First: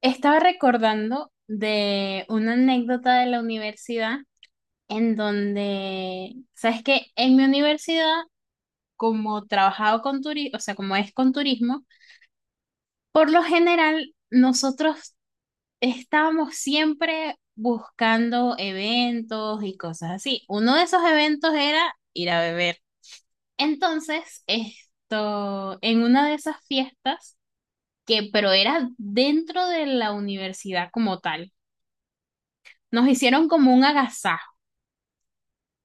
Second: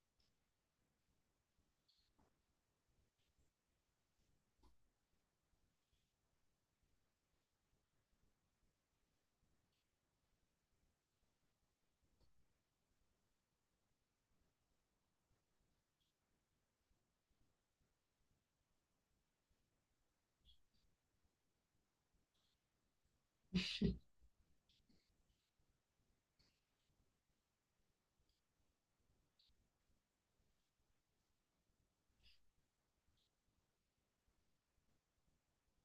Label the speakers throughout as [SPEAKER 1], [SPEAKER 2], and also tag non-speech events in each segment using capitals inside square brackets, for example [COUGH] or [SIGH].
[SPEAKER 1] Estaba recordando de una anécdota de la universidad en donde, sabes, que en mi universidad, como trabajaba con turismo, o sea, como es con turismo, por lo general nosotros estábamos siempre buscando eventos y cosas así. Uno de esos eventos era ir a beber. Entonces, esto, en una de esas fiestas, que pero era dentro de la universidad como tal. Nos hicieron como un agasajo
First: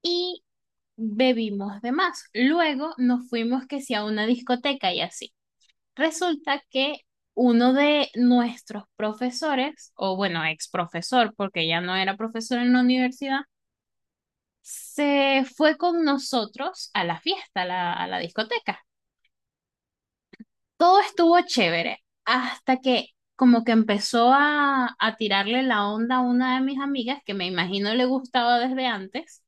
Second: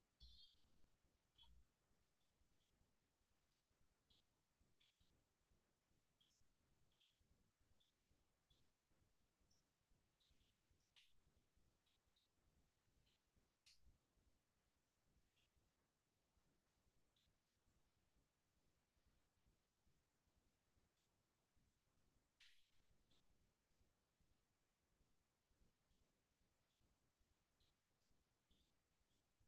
[SPEAKER 1] y bebimos de más. Luego nos fuimos que si a una discoteca y así. Resulta que uno de nuestros profesores, o bueno, ex profesor, porque ya no era profesor en la universidad, se fue con nosotros a la fiesta, a la discoteca. Todo estuvo chévere hasta que como que empezó a tirarle la onda a una de mis amigas que me imagino le gustaba desde antes.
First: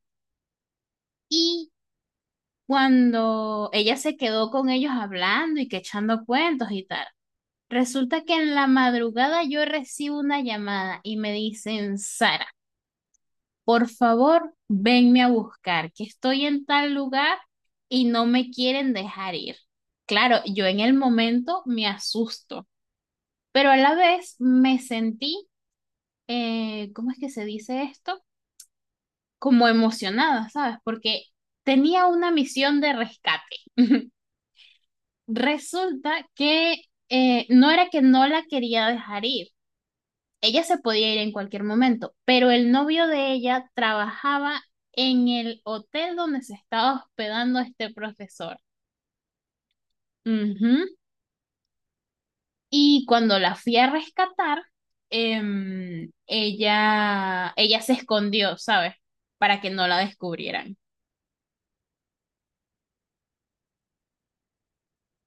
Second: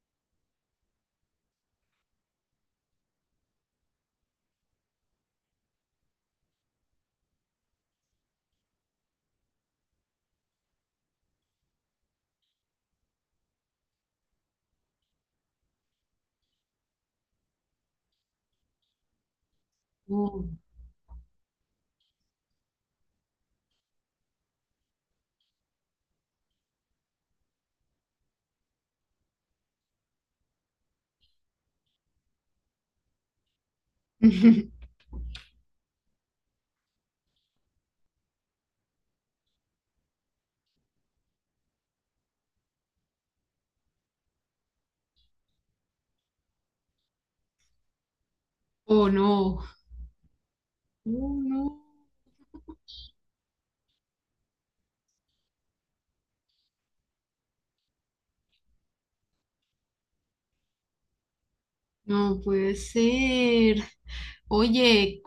[SPEAKER 1] Y cuando ella se quedó con ellos hablando y que echando cuentos y tal. Resulta que en la madrugada yo recibo una llamada y me dicen, Sara, por favor, venme a buscar, que estoy en tal lugar y no me quieren dejar ir. Claro,
[SPEAKER 2] Oh,
[SPEAKER 1] yo en el momento me asusto, pero a la vez me sentí, ¿cómo es que se dice esto? Como emocionada, ¿sabes? Porque tenía una misión de rescate. [LAUGHS]
[SPEAKER 2] [LAUGHS]
[SPEAKER 1] Resulta que no era que no la quería dejar ir, ella se podía ir en cualquier momento, pero el novio de ella trabajaba en el hotel donde se estaba hospedando este profesor.
[SPEAKER 2] oh no,
[SPEAKER 1] Ujú.
[SPEAKER 2] oh no,
[SPEAKER 1] Y cuando la fui a rescatar, ella se escondió, ¿sabes? Para que no la descubrieran.
[SPEAKER 2] no puede ser. Oye,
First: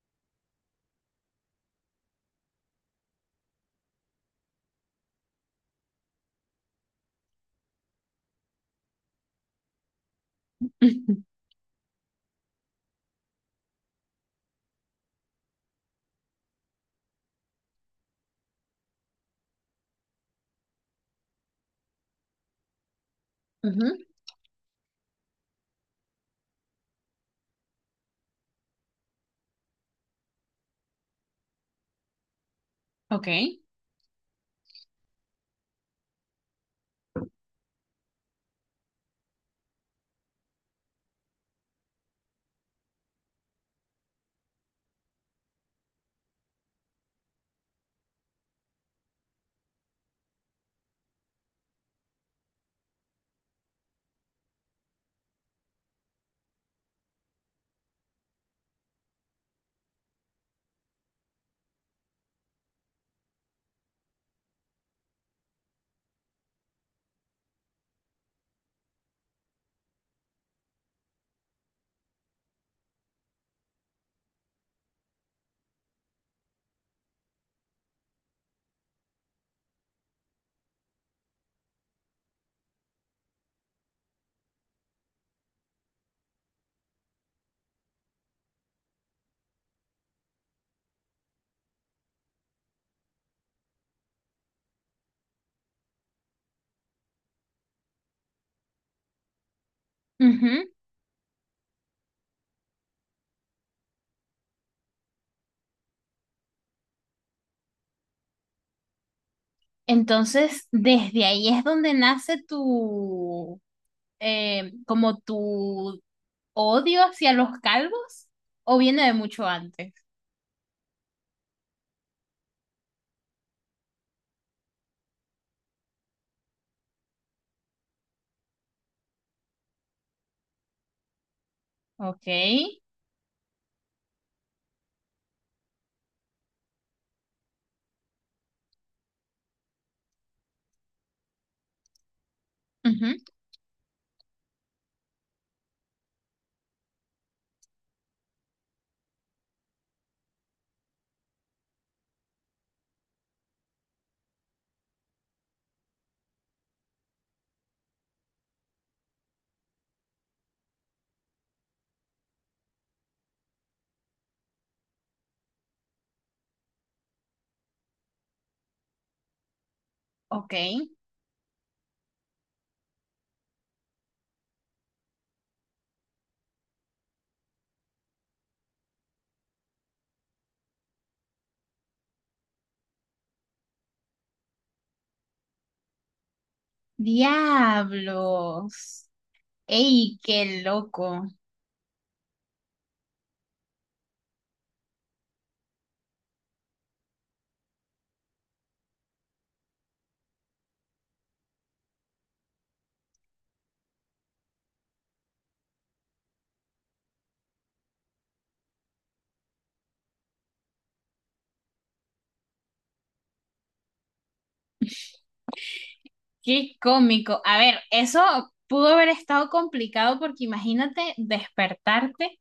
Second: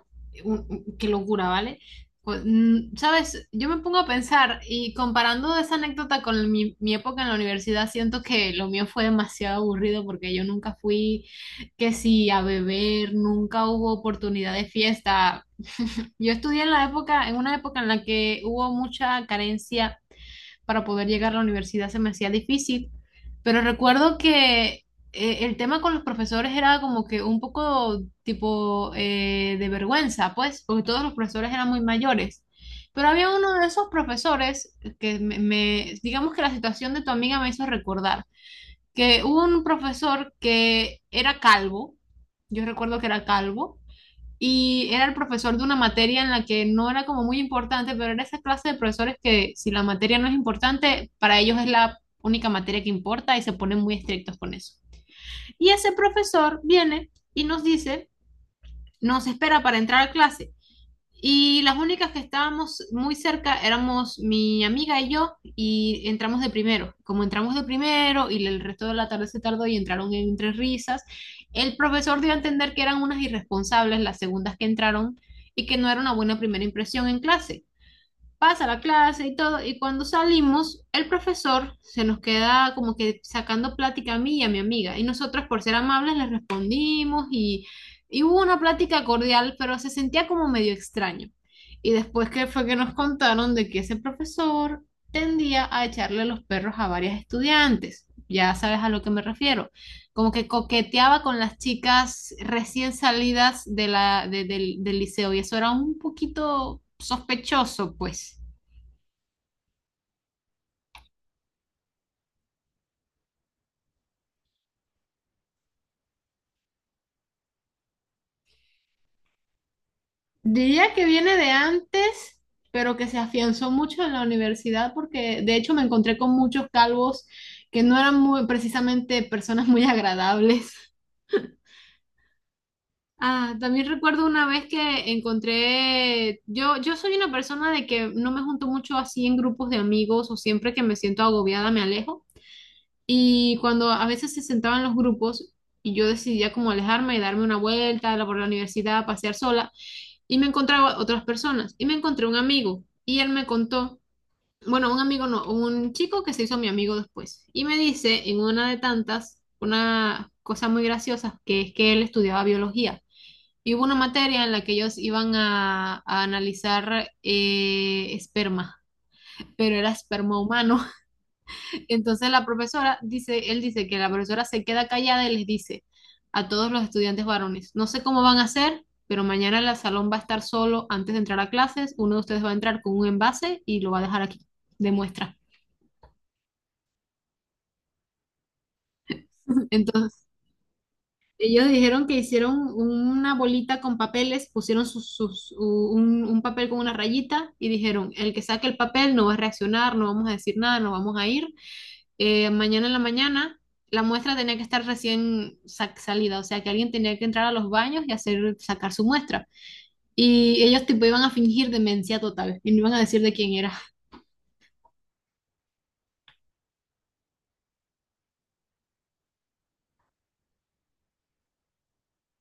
[SPEAKER 2] qué locura, ¿vale? Sabes, yo me pongo a pensar y comparando esa anécdota con mi época en la universidad, siento que lo mío fue demasiado aburrido porque yo nunca fui,
[SPEAKER 1] [LAUGHS]
[SPEAKER 2] que sí, a beber, nunca hubo oportunidad de fiesta. Yo estudié en la época, en una época en la que hubo mucha carencia para poder llegar a la universidad se me hacía difícil, pero
[SPEAKER 1] Ujú.
[SPEAKER 2] recuerdo que el tema con los profesores era como que un poco tipo de vergüenza, pues, porque todos los profesores eran muy mayores. Pero
[SPEAKER 1] Ok.
[SPEAKER 2] había uno de esos profesores que digamos que la situación de tu amiga me hizo recordar, que hubo un profesor que era calvo, yo recuerdo que era calvo, y era el profesor de una materia en la que no era como muy importante, pero era esa clase de profesores que si la materia no es importante, para ellos es la única materia que importa y se ponen muy estrictos con eso. Y ese profesor viene y nos dice, nos espera para entrar a clase y las únicas que estábamos muy cerca éramos mi amiga y yo, y entramos de primero. Como entramos de primero y el resto de la tarde se tardó y entraron entre risas, el profesor dio a entender que eran unas irresponsables las segundas que entraron y que no era una buena primera impresión en clase pasa la clase y todo, y cuando salimos, el profesor se nos queda como que sacando plática a mí y a mi amiga, y nosotros por ser amables le respondimos y hubo una plática cordial, pero se sentía como medio extraño. Y después que fue que nos contaron de que ese profesor tendía a echarle los perros a varias estudiantes. Ya sabes a lo que me refiero. Como que
[SPEAKER 1] Ujú.
[SPEAKER 2] coqueteaba con las chicas recién salidas de la, del liceo y eso era un poquito sospechoso, pues.
[SPEAKER 1] Entonces, ¿desde ahí es donde nace tu, como tu odio hacia los calvos, o viene de mucho antes?
[SPEAKER 2] Diría que viene de antes, pero que se afianzó mucho en la universidad porque de hecho me encontré con muchos calvos que no eran muy, precisamente personas muy [LAUGHS] agradables.
[SPEAKER 1] Ok,
[SPEAKER 2] Ah, también recuerdo una vez que encontré, yo soy una persona de que no me junto mucho así en grupos de amigos o siempre que me siento agobiada me alejo.
[SPEAKER 1] ujú,
[SPEAKER 2] Y cuando a veces se sentaban los grupos y yo decidía como alejarme y darme una vuelta por la universidad, pasear sola. Y me encontraba otras personas y me encontré un amigo y él me contó, bueno, un amigo no, un chico que se hizo mi amigo después y me dice en una de tantas una cosa muy graciosa que es que él estudiaba biología y hubo una materia en la que ellos iban a analizar esperma, pero era esperma
[SPEAKER 1] ok.
[SPEAKER 2] humano. Entonces la profesora dice, él dice que la profesora se queda callada y les dice a todos los estudiantes varones, no sé cómo van a hacer, pero mañana el salón va a estar solo antes de entrar a clases, uno de ustedes va a entrar con un envase y lo va a dejar aquí, de muestra.
[SPEAKER 1] Diablos.
[SPEAKER 2] [LAUGHS]
[SPEAKER 1] ¡Ey,
[SPEAKER 2] Entonces,
[SPEAKER 1] qué loco!
[SPEAKER 2] ellos dijeron que hicieron una bolita con papeles, pusieron un papel con una rayita y dijeron, el que saque el papel no va a reaccionar, no vamos a decir nada, no vamos a ir, mañana en la mañana, la muestra tenía que estar recién salida, o sea que alguien tenía que entrar a los baños y hacer, sacar su muestra. Y ellos tipo iban a fingir demencia total y no iban a decir de quién era.
[SPEAKER 1] ¡Qué cómico! A ver, eso pudo haber estado complicado porque imagínate despertarte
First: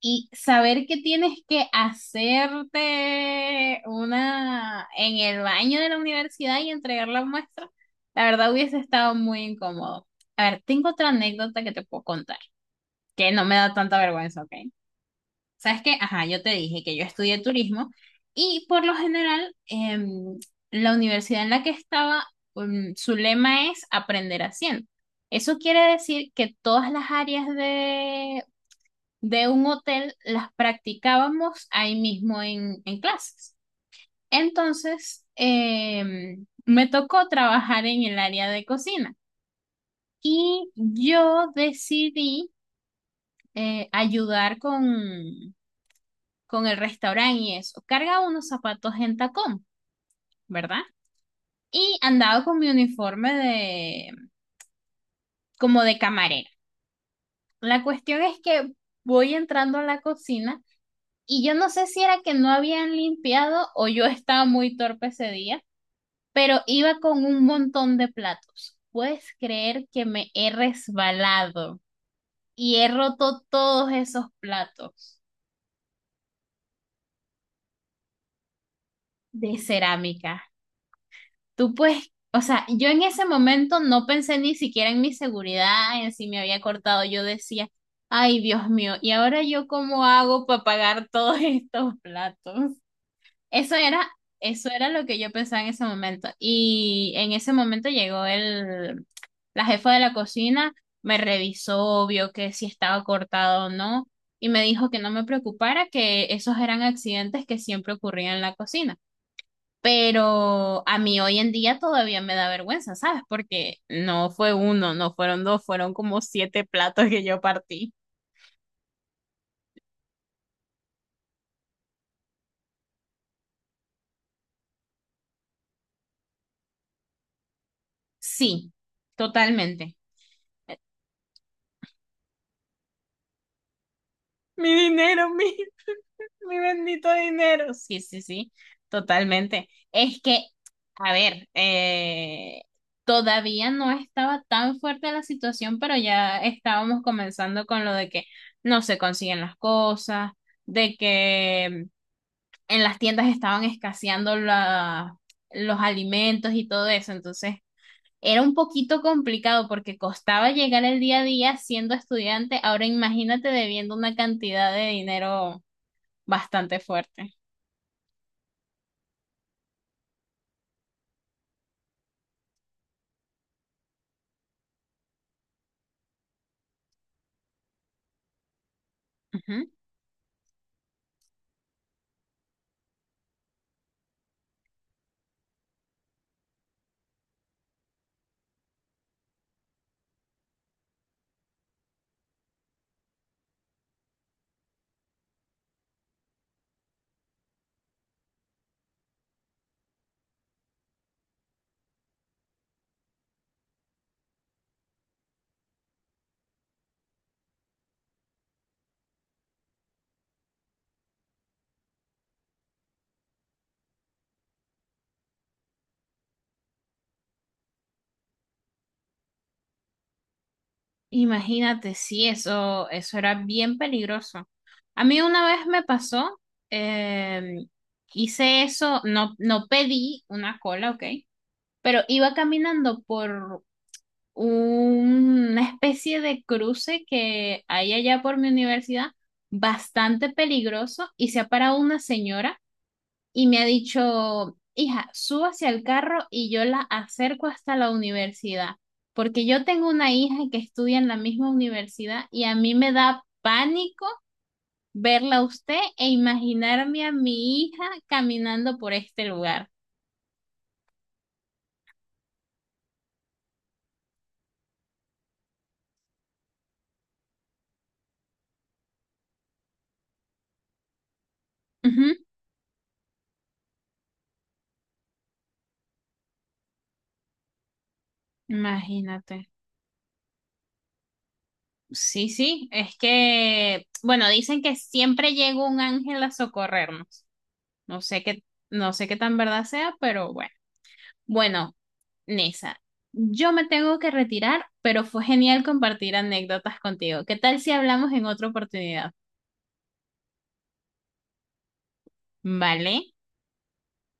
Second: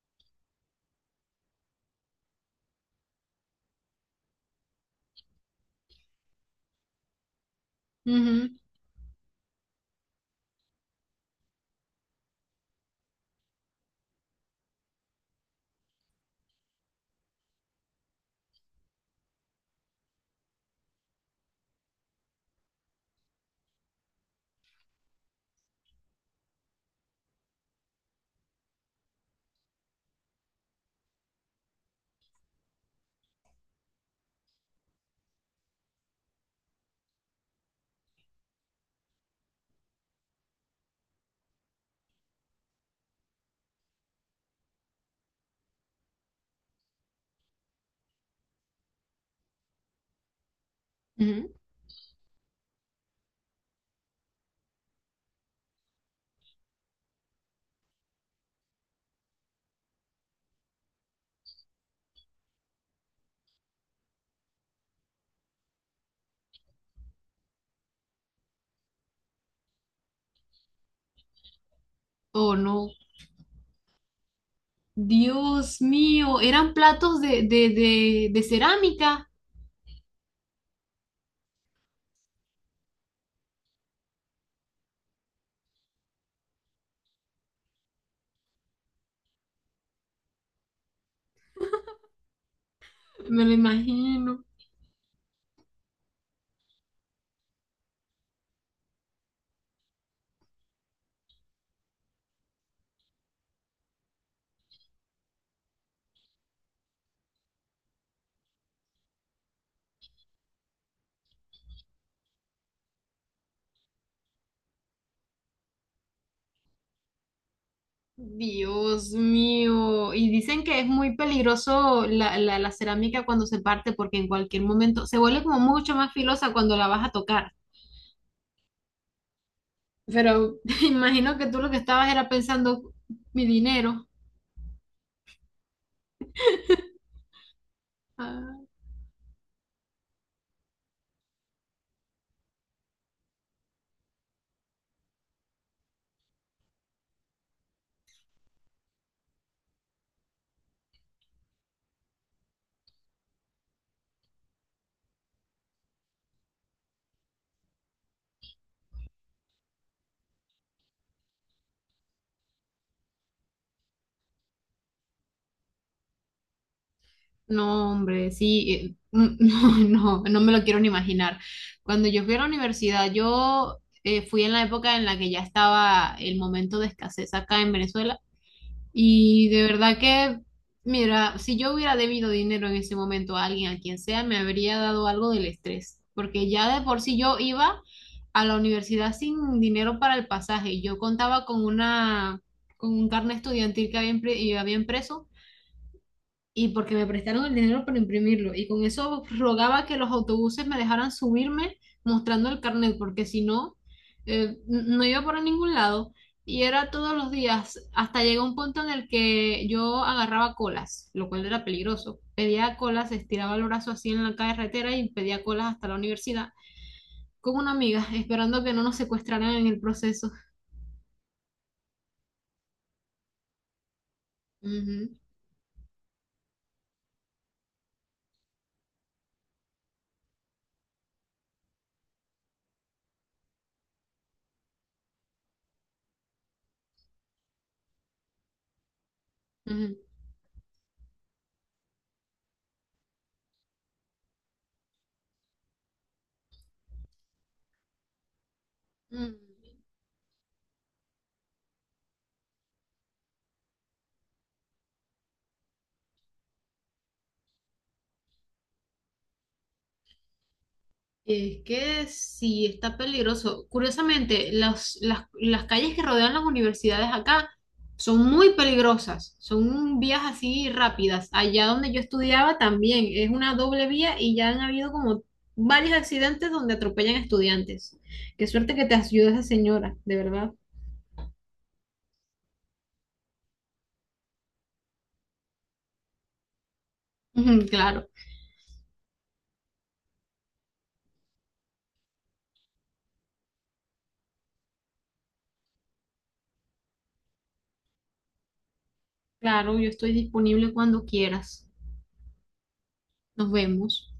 [SPEAKER 1] y saber que tienes que hacerte una en el baño de la universidad y entregar la muestra. La verdad
[SPEAKER 2] Ujú,
[SPEAKER 1] hubiese estado muy incómodo. A ver, tengo otra anécdota que te puedo contar, que no me da tanta vergüenza, ¿ok? Sabes que, ajá, yo te dije que yo estudié turismo y por lo general la universidad en la que estaba, su lema es aprender haciendo. Eso quiere decir que todas las áreas de un hotel las practicábamos ahí mismo en clases. Entonces, me tocó trabajar en el área de cocina y yo decidí, ayudar con el restaurante y eso. Cargaba unos zapatos en tacón, ¿verdad?
[SPEAKER 2] ujú.
[SPEAKER 1] Y andaba con mi uniforme de como de camarera. La cuestión es que voy entrando a la cocina. Y yo no sé si era que no habían limpiado o yo estaba muy torpe ese día, pero iba con un montón de platos. ¿Puedes creer que me he resbalado
[SPEAKER 2] Oh,
[SPEAKER 1] y he
[SPEAKER 2] no.
[SPEAKER 1] roto todos esos platos
[SPEAKER 2] Dios mío, eran platos de, de cerámica,
[SPEAKER 1] de cerámica? Tú puedes, o sea, yo en ese momento no pensé ni siquiera en mi seguridad, en si me había cortado. Yo decía, ay, Dios mío, ¿y ahora yo cómo hago para pagar todos [LAUGHS] estos platos?
[SPEAKER 2] me lo
[SPEAKER 1] Eso era,
[SPEAKER 2] imagino.
[SPEAKER 1] eso era lo que yo pensaba en ese momento. Y en ese momento llegó la jefa de la cocina, me revisó, vio que si estaba cortado o no, y me dijo que no me preocupara, que esos eran accidentes que siempre ocurrían en la cocina. Pero a mí hoy en día todavía me da vergüenza, ¿sabes? Porque no fue uno, no fueron dos, fueron como siete platos que yo partí.
[SPEAKER 2] Dios mío, y dicen que es muy peligroso la cerámica cuando se parte porque en cualquier momento se vuelve como mucho más filosa cuando la vas a tocar.
[SPEAKER 1] Sí, totalmente.
[SPEAKER 2] Pero [LAUGHS] imagino que tú lo que estabas era pensando mi dinero.
[SPEAKER 1] Mi dinero, mi mi bendito dinero. Sí, sí, sí,
[SPEAKER 2] Ah,
[SPEAKER 1] totalmente. Es que, a ver, todavía no estaba tan fuerte la situación, pero ya estábamos comenzando con lo de que no se consiguen las cosas, de que en las tiendas estaban escaseando la- los alimentos y todo eso. Entonces, era un poquito complicado porque costaba llegar el día a día siendo estudiante. Ahora imagínate debiendo una cantidad de dinero bastante fuerte.
[SPEAKER 2] no, hombre, sí, [LAUGHS] no, no, no me lo quiero ni imaginar. Cuando yo fui a la universidad, yo fui en la época en la que ya estaba el momento de escasez acá en Venezuela. Y de
[SPEAKER 1] Ujú.
[SPEAKER 2] verdad que, mira, si yo hubiera debido dinero en ese momento a alguien, a quien sea, me habría dado algo del estrés, porque ya de por sí yo iba a la universidad sin dinero para el pasaje. Yo contaba con una, con un carnet estudiantil que había, y había impreso y porque me prestaron el dinero para imprimirlo. Y con eso rogaba que los autobuses me dejaran subirme mostrando el carnet, porque si no, no iba por ningún lado. Y era todos los días, hasta llegó un punto en el que yo agarraba colas, lo cual era peligroso. Pedía colas, estiraba el brazo así en la carretera y pedía colas hasta la universidad con una amiga, esperando que no nos secuestraran en el proceso.
[SPEAKER 1] Imagínate, sí, eso era bien peligroso. A
[SPEAKER 2] Ujú,
[SPEAKER 1] mí una vez me pasó, em, hice eso, no, no pedí una cola, ok, pero iba caminando por una especie de cruce que hay allá por mi universidad,
[SPEAKER 2] ujú,
[SPEAKER 1] bastante peligroso, y se ha parado una señora. Y me ha dicho, hija, suba hacia el carro y yo la acerco hasta la universidad,
[SPEAKER 2] ujú.
[SPEAKER 1] porque yo tengo una hija que estudia en la misma universidad y a mí me da pánico verla a usted e imaginarme a mi hija caminando por este lugar.
[SPEAKER 2] Es que sí, está peligroso. Curiosamente, las calles que rodean las universidades acá son muy peligrosas, son vías así rápidas. Allá donde yo
[SPEAKER 1] Ujú.
[SPEAKER 2] estudiaba también es una doble vía y ya han habido como varios accidentes donde atropellan estudiantes. Qué suerte que te ayuda esa
[SPEAKER 1] Imagínate.
[SPEAKER 2] señora, de verdad.
[SPEAKER 1] Sí, sí, es que, bueno, dicen que siempre llega un ángel a socorrernos.
[SPEAKER 2] Ujú,
[SPEAKER 1] No
[SPEAKER 2] claro,
[SPEAKER 1] sé qué, no sé qué tan verdad sea, pero bueno. Bueno, Nisa, yo me tengo que retirar, pero fue genial compartir anécdotas contigo. ¿Qué tal si hablamos en otra oportunidad?
[SPEAKER 2] claro, yo estoy disponible cuando quieras.
[SPEAKER 1] ¿Vale?
[SPEAKER 2] Nos vemos.